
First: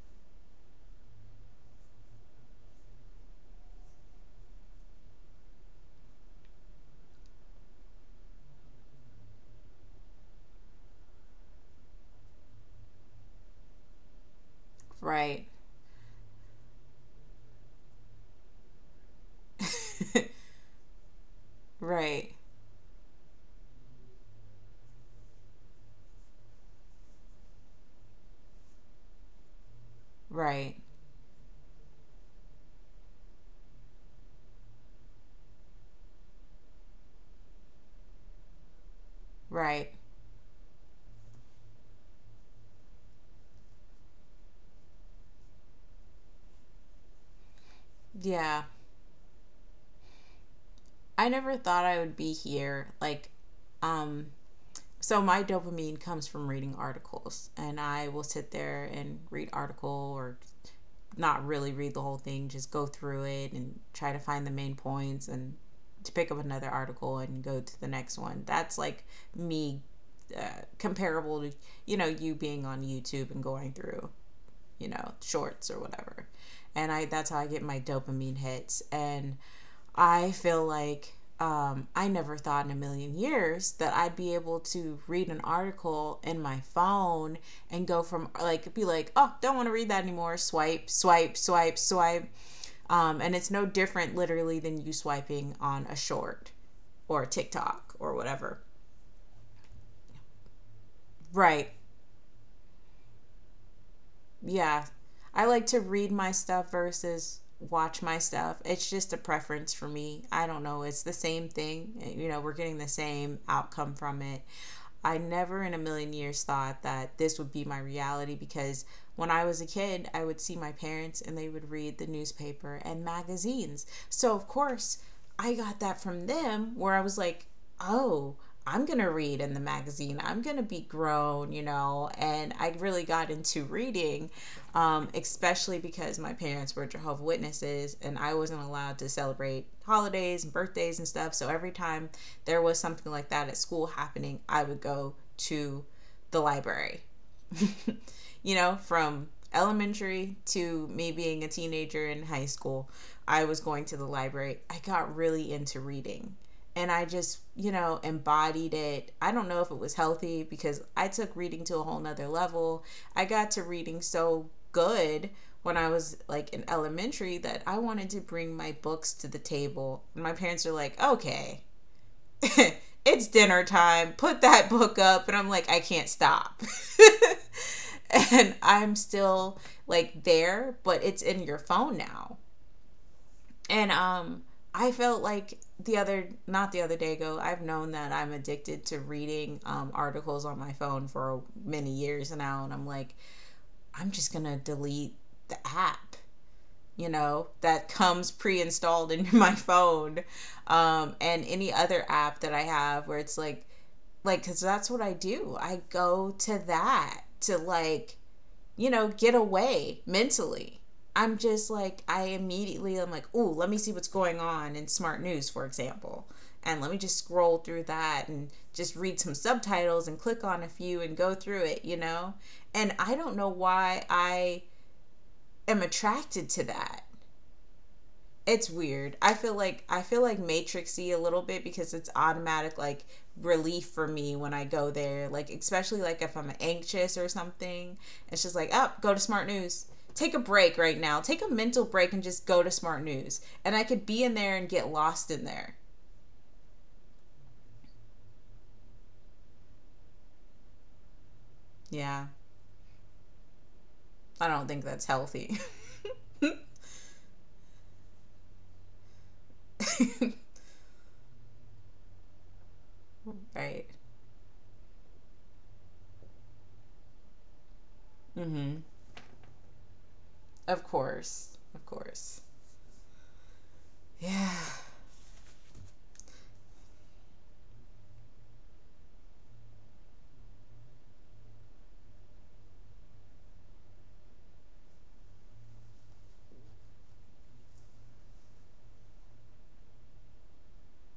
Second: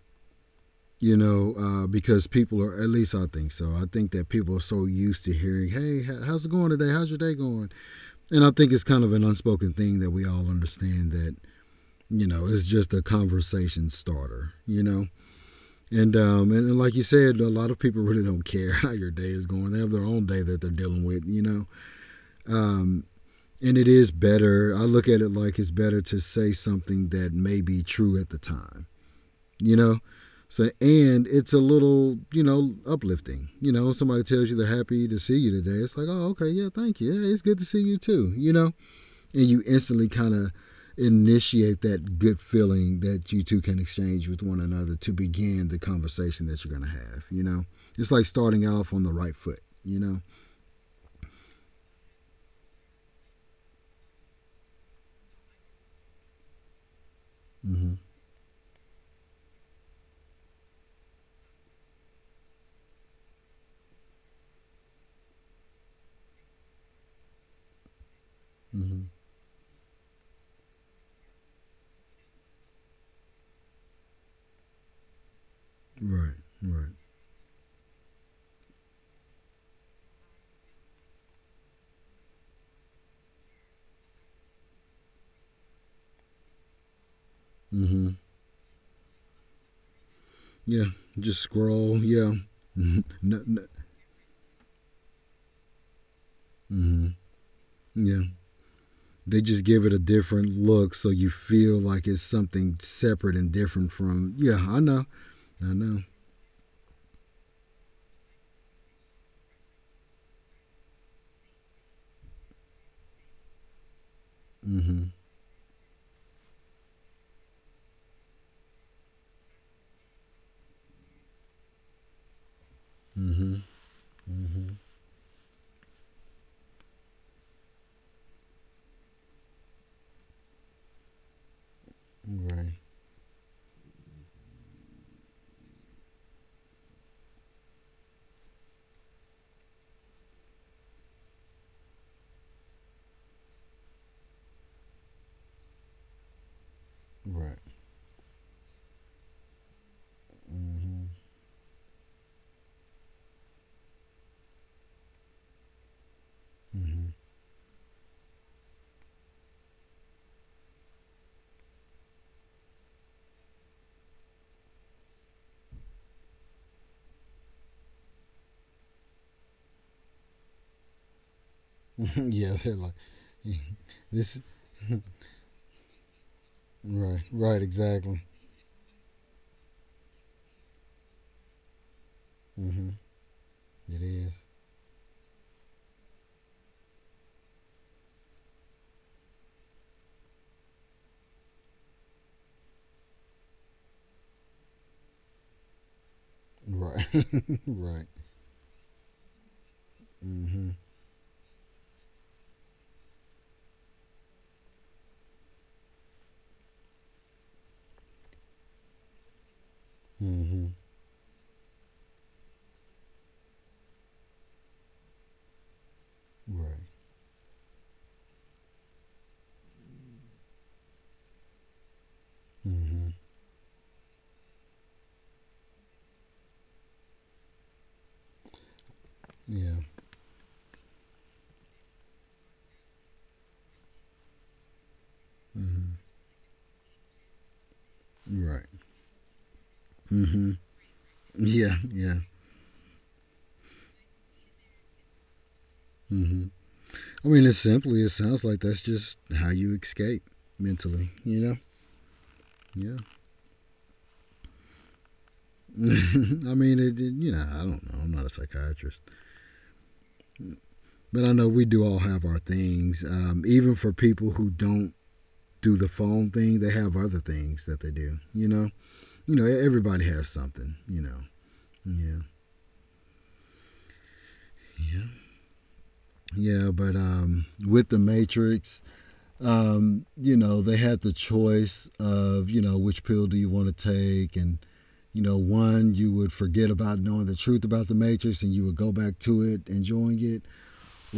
Speaker 1: you know, uh, because people are, at least I think so. I think that people are so used to hearing, hey, how's it going today? How's your day going? And I think it's kind of an unspoken thing that we all understand that it's just a conversation starter, you know?
Speaker 2: Right.
Speaker 1: And like you said, a lot of people really don't care (laughs) how your day is going. They have their own
Speaker 2: (laughs)
Speaker 1: day that they're dealing with, you know?
Speaker 2: Right.
Speaker 1: Um, and it is better. I look at it like it's better to say something that may be true at the time, you know? So,
Speaker 2: Right.
Speaker 1: and it's a little uplifting. Somebody tells you they're happy to see you today. It's like, oh, okay, yeah, thank you. Yeah, it's good to see you too. And you
Speaker 2: Right.
Speaker 1: instantly kind of initiate that good feeling that you two can exchange with one another to begin the conversation that you're gonna have. It's like
Speaker 2: Yeah,
Speaker 1: starting off on the right foot.
Speaker 2: I never thought I would be here like, um so my dopamine comes from reading articles, and
Speaker 1: Mm-hmm.
Speaker 2: I will sit there and read article or not really read the whole thing, just go through it and try to find the main points and to pick up another article and go to the next one. That's
Speaker 1: Mm-hmm.
Speaker 2: like me, comparable to, you know, you being on YouTube and going through, you know, shorts or whatever.
Speaker 1: Right.
Speaker 2: And
Speaker 1: Right.
Speaker 2: I, that's how I get my dopamine hits. And I feel like, I never thought in a million years that I'd be able to read an article in my phone and go
Speaker 1: Mm-hmm.
Speaker 2: from like be like, oh, don't want to read that anymore. Swipe,
Speaker 1: Yeah.
Speaker 2: swipe,
Speaker 1: Just
Speaker 2: swipe,
Speaker 1: scroll.
Speaker 2: swipe.
Speaker 1: Yeah. (laughs) no,
Speaker 2: And it's no
Speaker 1: no.
Speaker 2: different literally than you swiping on a short
Speaker 1: Mm-hmm.
Speaker 2: or a TikTok or
Speaker 1: Yeah.
Speaker 2: whatever.
Speaker 1: They just give it a different look so you
Speaker 2: Right.
Speaker 1: feel like it's something separate and different from. Yeah, I
Speaker 2: Yeah,
Speaker 1: know.
Speaker 2: I like
Speaker 1: I
Speaker 2: to
Speaker 1: know.
Speaker 2: read my stuff versus watch my stuff. It's just a preference for me. I don't know. It's the same thing. Eh, you know, we're getting the same outcome from it.
Speaker 1: Mm hmm.
Speaker 2: I never in a million years thought that this would be my reality because when I was a kid, I would see my parents and they would read the newspaper and
Speaker 1: Mm hmm.
Speaker 2: magazines. So, of
Speaker 1: Mm
Speaker 2: course, I got that from them where I was like, oh, I'm going to read in the magazine. I'm going to be grown, you know.
Speaker 1: hmm.
Speaker 2: And I
Speaker 1: Right.
Speaker 2: really got into reading, especially because my parents were Jehovah's Witnesses and I wasn't allowed to celebrate holidays and birthdays and stuff. So every time there was something like that at school happening, I would go to the library.
Speaker 1: Right.
Speaker 2: (laughs) You know, from elementary
Speaker 1: Mm
Speaker 2: to
Speaker 1: hmm.
Speaker 2: me being a teenager in high school, I was going to the library. I got really into reading, and I
Speaker 1: Mm
Speaker 2: just, you know, embodied it. I don't know if it was healthy because I took reading to a whole nother level. I got to reading so good when I was like in elementary that I wanted to bring my books to the table. And my parents were like, okay,
Speaker 1: hmm. (laughs)
Speaker 2: (laughs)
Speaker 1: yeah, they're like,
Speaker 2: it's
Speaker 1: (laughs) yeah,
Speaker 2: dinner time.
Speaker 1: this.
Speaker 2: Put that book up. And I'm like, I can't stop.
Speaker 1: Right. Right,
Speaker 2: (laughs)
Speaker 1: exactly.
Speaker 2: And I'm still like there, but it's in your phone now.
Speaker 1: Mm hmm.
Speaker 2: And
Speaker 1: It is.
Speaker 2: I felt like the other, not the other day ago, I've known that I'm addicted to reading articles on my phone for many years now, and I'm like, I'm just going to delete the app,
Speaker 1: Right.
Speaker 2: you
Speaker 1: (laughs)
Speaker 2: know, that
Speaker 1: right.
Speaker 2: comes pre-installed in my phone,
Speaker 1: Mm hmm.
Speaker 2: and any other app that I have where it's like cuz that's what I do. I go to that to like, you know, get away
Speaker 1: Mm hmm.
Speaker 2: mentally. I'm just like, I immediately I am like, ooh, let me see what's going on in Smart News, for example.
Speaker 1: Right.
Speaker 2: And let me just scroll through that and just read some subtitles and click on a few and go through it, you know?
Speaker 1: Mm
Speaker 2: And
Speaker 1: hmm.
Speaker 2: I don't know why I am attracted to that. It's weird. I feel
Speaker 1: Yeah.
Speaker 2: like I feel like matrixy a little bit because it's automatic like relief for me when I go there. Like
Speaker 1: Mm
Speaker 2: especially like if I'm anxious or something, it's
Speaker 1: hmm.
Speaker 2: just
Speaker 1: Right.
Speaker 2: like up, oh, go to Smart News.
Speaker 1: Mm
Speaker 2: Take a
Speaker 1: hmm.
Speaker 2: break right now. Take a
Speaker 1: Yeah.
Speaker 2: mental break
Speaker 1: Yeah.
Speaker 2: and just go to Smart News. And I could be in there and get lost in there.
Speaker 1: Mm hmm. I mean, it's simply, it sounds like that's just how you escape mentally, you know?
Speaker 2: Yeah,
Speaker 1: Yeah.
Speaker 2: I don't think that's healthy.
Speaker 1: (laughs) I
Speaker 2: (laughs)
Speaker 1: mean, I don't know. I'm not a psychiatrist. But I know we do all have our things. Even
Speaker 2: Right.
Speaker 1: for people who don't do the phone thing, they have other things that they do, you know?
Speaker 2: Mm-hmm.
Speaker 1: Everybody has something,
Speaker 2: Of
Speaker 1: you know?
Speaker 2: course. Of
Speaker 1: Yeah.
Speaker 2: course. Yeah.
Speaker 1: Yeah, but with the Matrix, they had the choice of which pill do you want to take. And, you know, one, you would forget about knowing the truth about the Matrix, and you would go back to it, enjoying it.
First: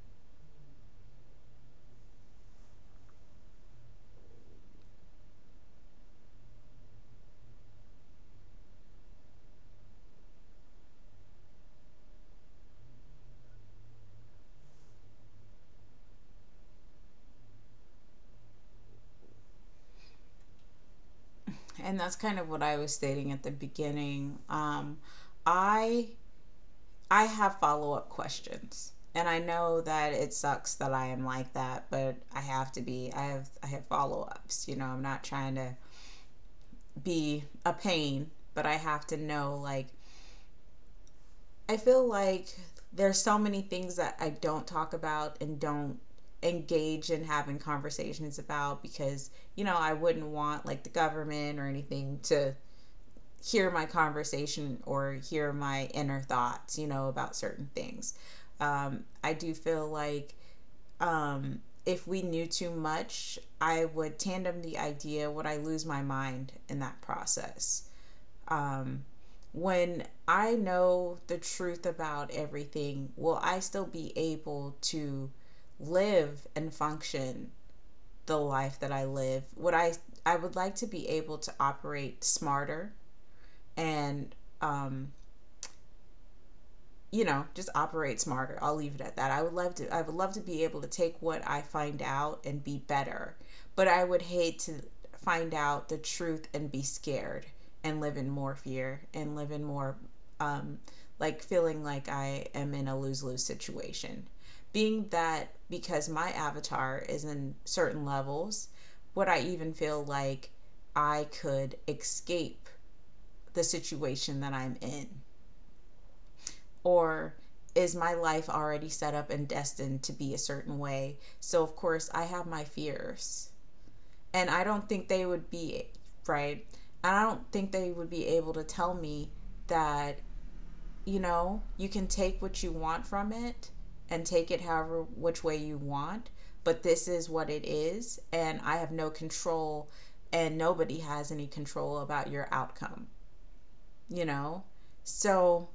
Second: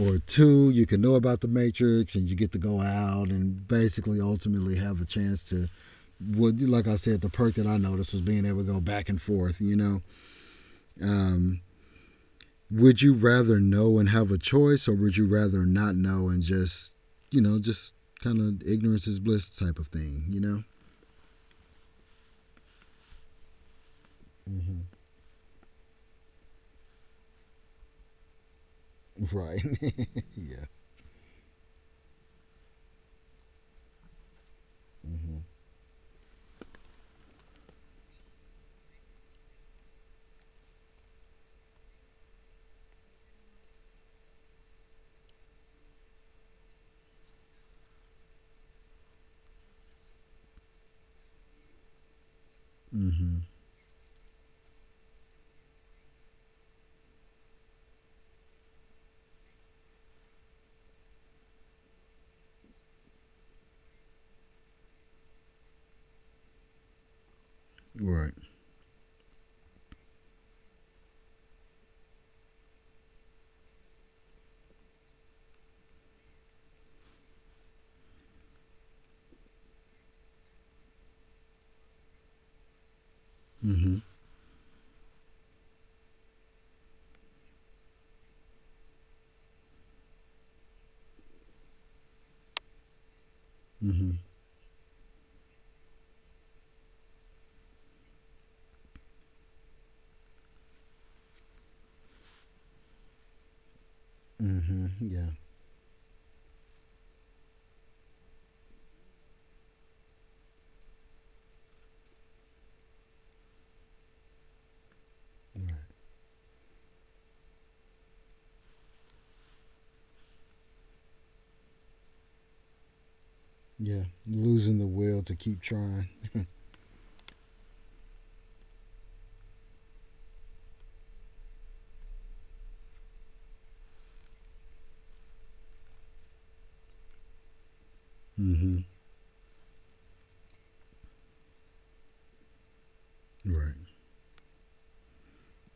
Speaker 1: Or two, you can know about the Matrix and you get to go out and basically ultimately have the chance to, what, like I said, the perk that I noticed was being able to go back and forth. Um, would you rather know and have a choice, or would you rather not know, and just kind of ignorance is bliss type of thing, you know?
Speaker 2: And that's kind of what I was stating at the beginning.
Speaker 1: Mm-hmm.
Speaker 2: I I have follow up questions, and I
Speaker 1: Right.
Speaker 2: know that
Speaker 1: (laughs)
Speaker 2: it
Speaker 1: yeah.
Speaker 2: sucks that I am like that, but I have to be. I have follow ups. You know, I'm not
Speaker 1: Mm-hmm.
Speaker 2: trying to be a pain, but I have to know. Like, I feel like there's so many things that I don't talk about and don't engage in having conversations about because you know I wouldn't want like the government or anything to
Speaker 1: Mm-hmm.
Speaker 2: hear my conversation or hear my inner thoughts, you know, about certain things. I do feel like, if we knew too much, I would tandem the idea, would I lose my mind in that process?
Speaker 1: Right.
Speaker 2: Um, when I know the truth about everything, will I still be able to live and function the life that I live? Would I would like to be able to operate smarter
Speaker 1: Mm-hmm.
Speaker 2: and, um, you know, just operate smarter. I'll leave it at that. I would love to be able to take what I find out and be better. But I
Speaker 1: Mm-hmm.
Speaker 2: would hate to find out the truth and be scared and live in more fear and live in more, um like feeling like I am in a lose-lose situation.
Speaker 1: Mm-hmm.
Speaker 2: Being
Speaker 1: Yeah.
Speaker 2: that because my avatar is in certain levels, would I even feel like I could escape the situation that I'm in?
Speaker 1: Right.
Speaker 2: Or is my life already set up and destined to be a certain way? So, of course, I have my fears.
Speaker 1: Yeah.
Speaker 2: And I
Speaker 1: Losing
Speaker 2: don't
Speaker 1: the
Speaker 2: think they
Speaker 1: will to
Speaker 2: would
Speaker 1: keep
Speaker 2: be
Speaker 1: trying.
Speaker 2: right. And I don't think they would be able to tell me that, you know, you can take what you want from it and take it however which way you want, but this is what it is. And I
Speaker 1: Mm-hmm.
Speaker 2: have no control, and nobody has any control about your outcome,
Speaker 1: Right.
Speaker 2: you know? So,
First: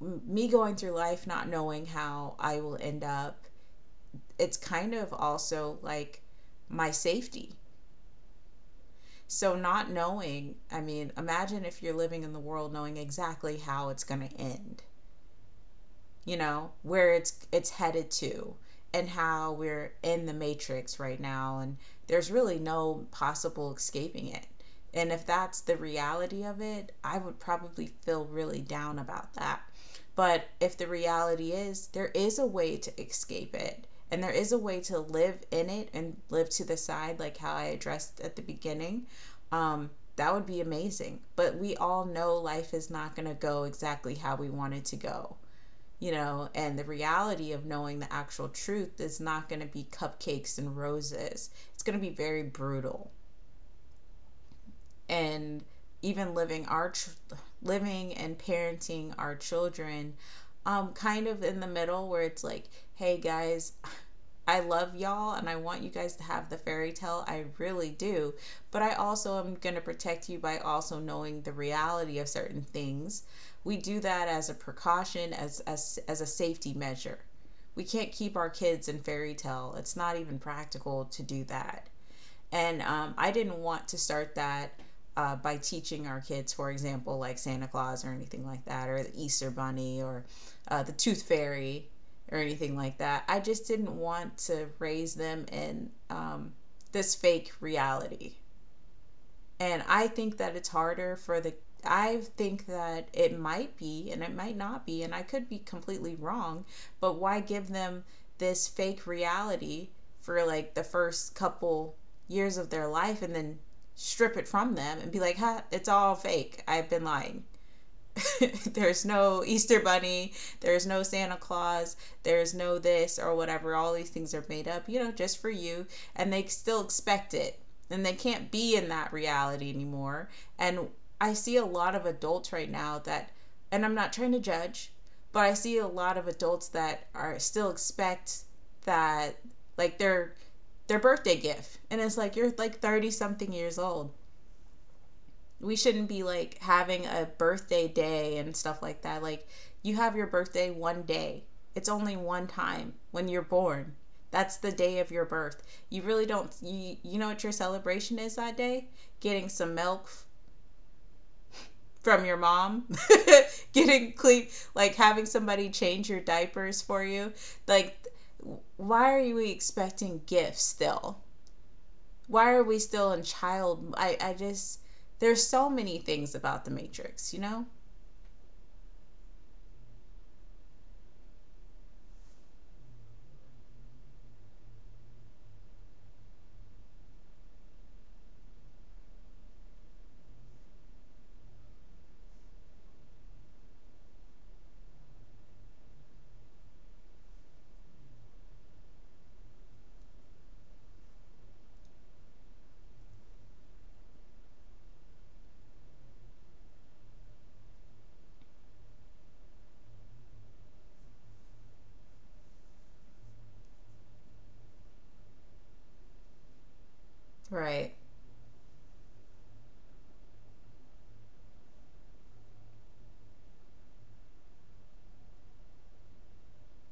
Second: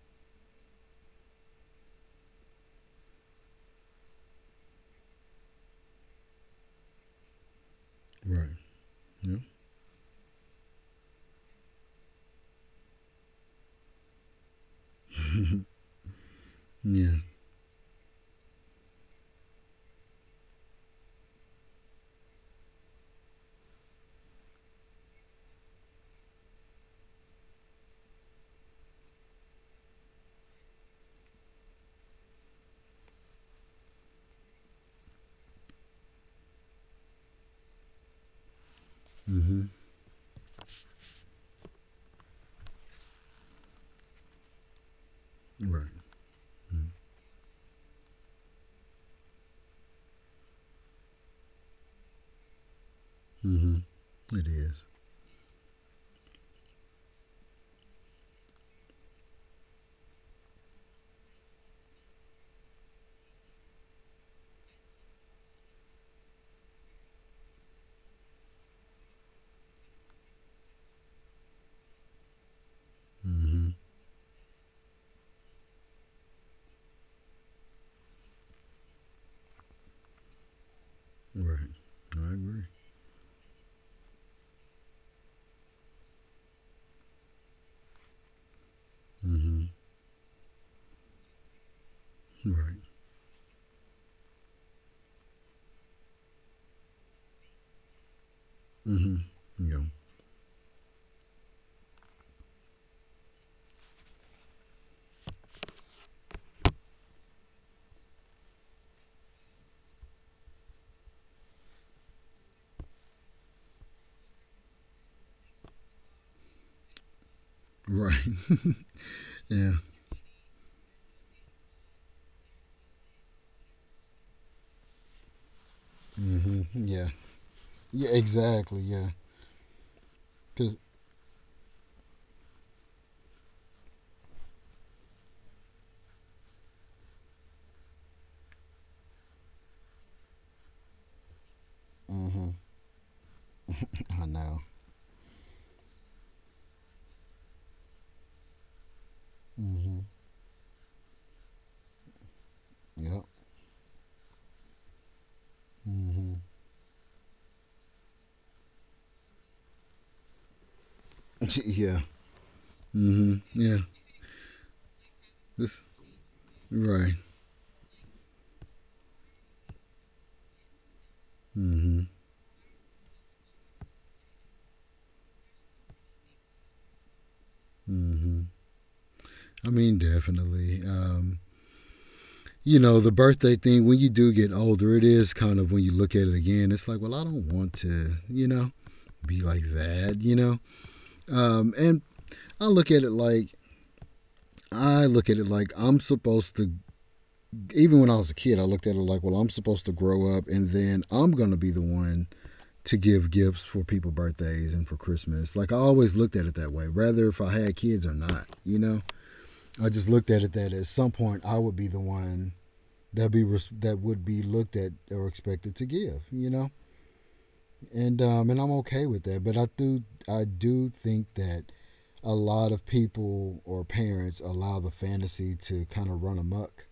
Speaker 2: me going through life not knowing how I will end up, it's kind of also like my safety.
Speaker 1: Right. Yep.
Speaker 2: So, not knowing, I mean, imagine if you're living in the world knowing exactly how it's going to end.
Speaker 1: (laughs)
Speaker 2: You know where
Speaker 1: yeah.
Speaker 2: it's headed to, and how we're in the matrix right now, and there's really no possible escaping it. And if that's the reality of it, I would probably feel really down about that. But if the reality is there is a way to escape it, and there is a way to live in it and live to the side like how I addressed at the beginning,
Speaker 1: Mm-hmm.
Speaker 2: um, that would be amazing. But we all know life is not going to go exactly how we want it to go,
Speaker 1: Right.
Speaker 2: you know, and the reality of knowing the actual truth is not going to be cupcakes and roses. It's going to be very brutal.
Speaker 1: Mm-hmm. It is.
Speaker 2: And even living living and parenting our children kind of in the middle where it's like, "Hey guys, I love y'all and I want you guys to have the fairy tale. I really do. But I also am going to protect you by also knowing the reality of certain things.
Speaker 1: Mm-hmm.
Speaker 2: We do that as a precaution, as a safety measure. We can't keep our kids in fairy tale. It's not even practical to do
Speaker 1: Right.
Speaker 2: that.
Speaker 1: I agree.
Speaker 2: And I didn't want to start that by teaching our kids, for example, like Santa Claus or anything like that, or the Easter
Speaker 1: Mm-hmm.
Speaker 2: Bunny or the Tooth Fairy or anything
Speaker 1: Right.
Speaker 2: like that. I just didn't want to raise them in this fake reality.
Speaker 1: Mm-hmm.
Speaker 2: And
Speaker 1: Yeah.
Speaker 2: I think that it's harder for the I think that it might be and it might not be and I could be completely wrong, but why give them this fake reality for like the first couple years of their life and then strip it from them and be like, "Ha, it's all fake. I've been lying."
Speaker 1: Right. (laughs)
Speaker 2: (laughs) There's no
Speaker 1: Yeah.
Speaker 2: Easter Bunny, there's no Santa Claus, there's no this or whatever. All these things are made up, just for you. And they still
Speaker 1: Mm-hmm. Yeah.
Speaker 2: expect it. And
Speaker 1: Yeah.
Speaker 2: they can't be
Speaker 1: Exactly.
Speaker 2: in
Speaker 1: Yeah.
Speaker 2: that reality anymore.
Speaker 1: Cause.
Speaker 2: And I see a lot of adults right now that, and I'm not trying to judge, but I see a lot of adults that are still expect that, like, their birthday gift and it's like
Speaker 1: Mm-hmm.
Speaker 2: you're like 30 something years old.
Speaker 1: I know.
Speaker 2: We shouldn't be like having a birthday day and stuff like that. Like you
Speaker 1: Mm-hmm.
Speaker 2: have your birthday one day. It's only one time
Speaker 1: Yep.
Speaker 2: when you're born. That's the day of your birth. You really
Speaker 1: Mm-hmm.
Speaker 2: don't you, you know what your celebration is that day? Getting some milk
Speaker 1: (laughs) yeah.
Speaker 2: from your mom,
Speaker 1: Mm-hmm.
Speaker 2: (laughs)
Speaker 1: Yeah.
Speaker 2: getting clean, like having somebody
Speaker 1: This.
Speaker 2: change your diapers for
Speaker 1: Right.
Speaker 2: you. Like why are we expecting gifts still?
Speaker 1: Mm-hmm.
Speaker 2: Why are we still in child I just there's so many things about the matrix, you know?
Speaker 1: Mm-hmm. I mean, definitely. The birthday thing, when you do get older, it is kind of when you look at it again, it's like, well, I don't want to be like that, you know? And I look at it like, I look at it like I'm supposed to, even when I was a kid. I looked at it like, well, I'm supposed to grow up and then I'm going to be the one to give gifts for people birthdays and for Christmas. Like I always looked at it that way, whether if I had kids or not, you know? I just looked at it that at some point I would be the one that be that would be looked at or expected to give,
Speaker 2: Right.
Speaker 1: and I'm okay with that. But I do think that a lot of people or parents allow the fantasy to kind of run amok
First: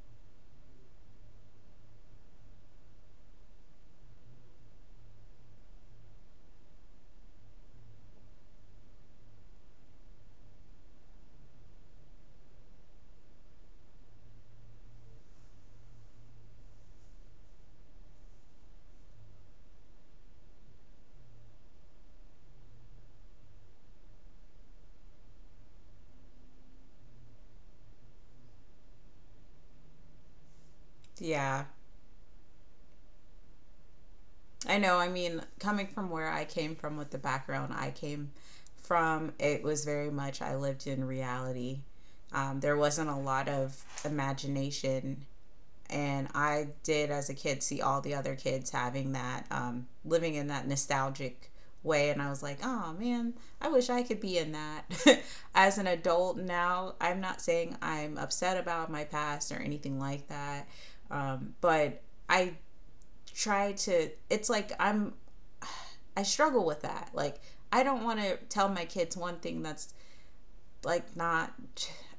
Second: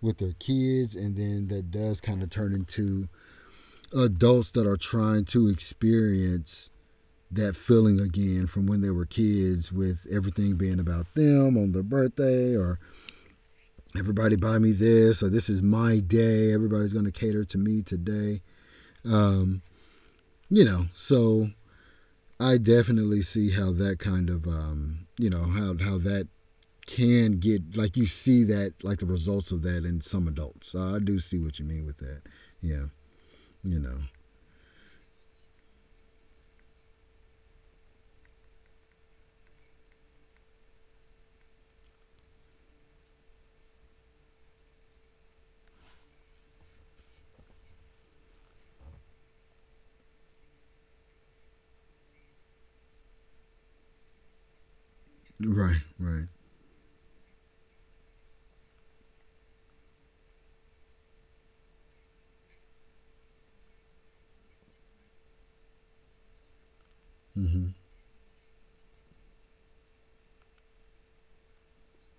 Speaker 1: with their kids, and then that does kind of turn into adults that are trying to experience that feeling again from when they were kids, with everything being about them on their birthday, or everybody buy me this, or this is my day, everybody's going to cater to me today. Um, so I definitely see how that kind of how that can get, like, you see that, like, the results of that in some adults. So I do see what
Speaker 2: Yeah.
Speaker 1: you mean with that. Yeah, you know,
Speaker 2: I know. I mean, coming from where I came from with the background I came from, it was very much I lived in reality. There wasn't a lot of imagination. And I did, as a kid, see all the other kids having that, living in that nostalgic way. And I was like, oh man, I wish I could be in that. (laughs) As
Speaker 1: right,
Speaker 2: an
Speaker 1: right,
Speaker 2: adult now, I'm not saying I'm upset about my past or anything like that. But I try to it's like I struggle with that. Like
Speaker 1: mm-hmm.
Speaker 2: I don't want to tell my kids one thing that's like not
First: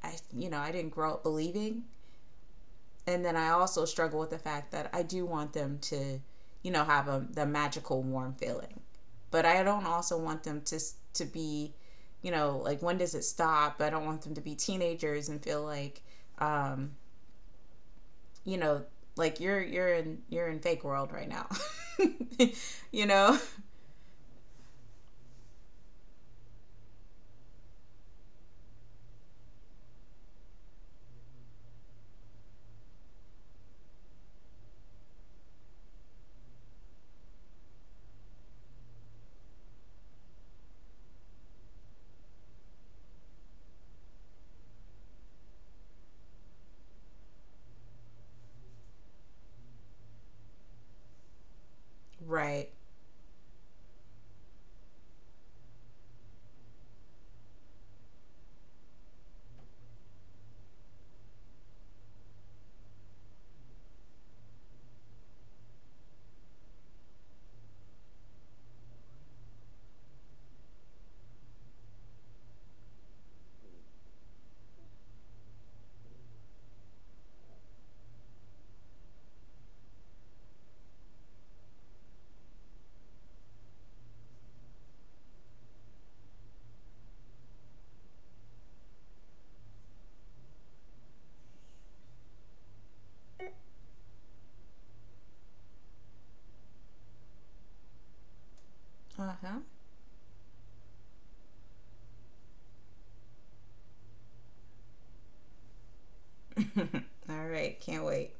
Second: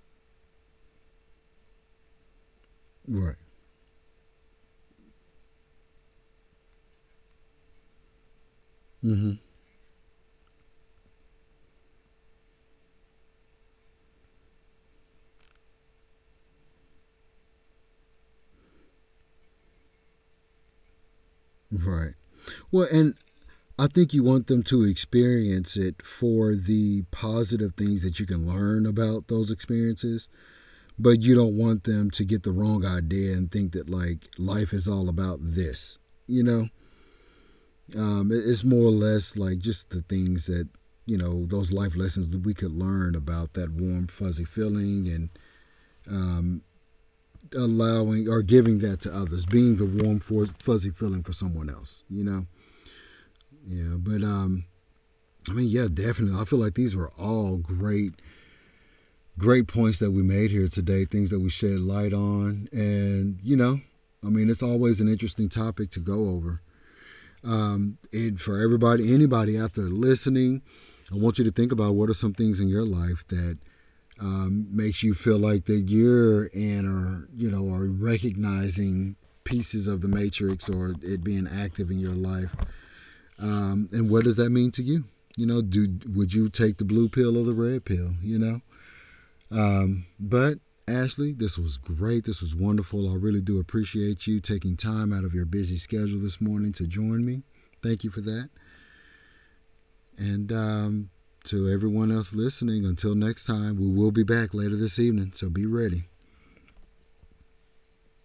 Speaker 2: I didn't grow up believing. And then
Speaker 1: Right,
Speaker 2: I also struggle with the fact that I do want them to, have a the magical warm feeling.
Speaker 1: mm-hmm.
Speaker 2: But I don't also want them to be, like when does it stop? I don't want them to be teenagers and feel like um, you know, like you're in fake world right now.
Speaker 1: Right. Well,
Speaker 2: (laughs) You
Speaker 1: and
Speaker 2: know?
Speaker 1: I think you want them to experience it for the positive things that you can learn about those experiences, but you don't want them to get the wrong idea and think that like life is all about this. You know, it's more or less like just the things that those life lessons that we could learn about, that warm fuzzy feeling, and um, allowing or giving that to others, being the warm fuzzy feeling for someone else.
Speaker 2: Right.
Speaker 1: Yeah. But I mean, yeah, definitely. I feel like these were all great, great points that we made here today. Things that we shed light on, and I mean, it's always an interesting topic to go over. And for everybody, anybody out there listening, I want you to think about, what are some things in your life that makes you feel like that you're in, or are recognizing pieces of the Matrix, or it being active in your life, and what does that mean to you? You know, do Would you take the blue pill or the red pill? But, Ashley, this was great. This was wonderful. I really do appreciate you taking time out of your busy schedule this morning to join me. Thank you for that.
Speaker 2: Uh
Speaker 1: And to everyone else listening, until next time, we will be back later this evening, so be ready.
Speaker 2: huh. (laughs) All right. Can't wait.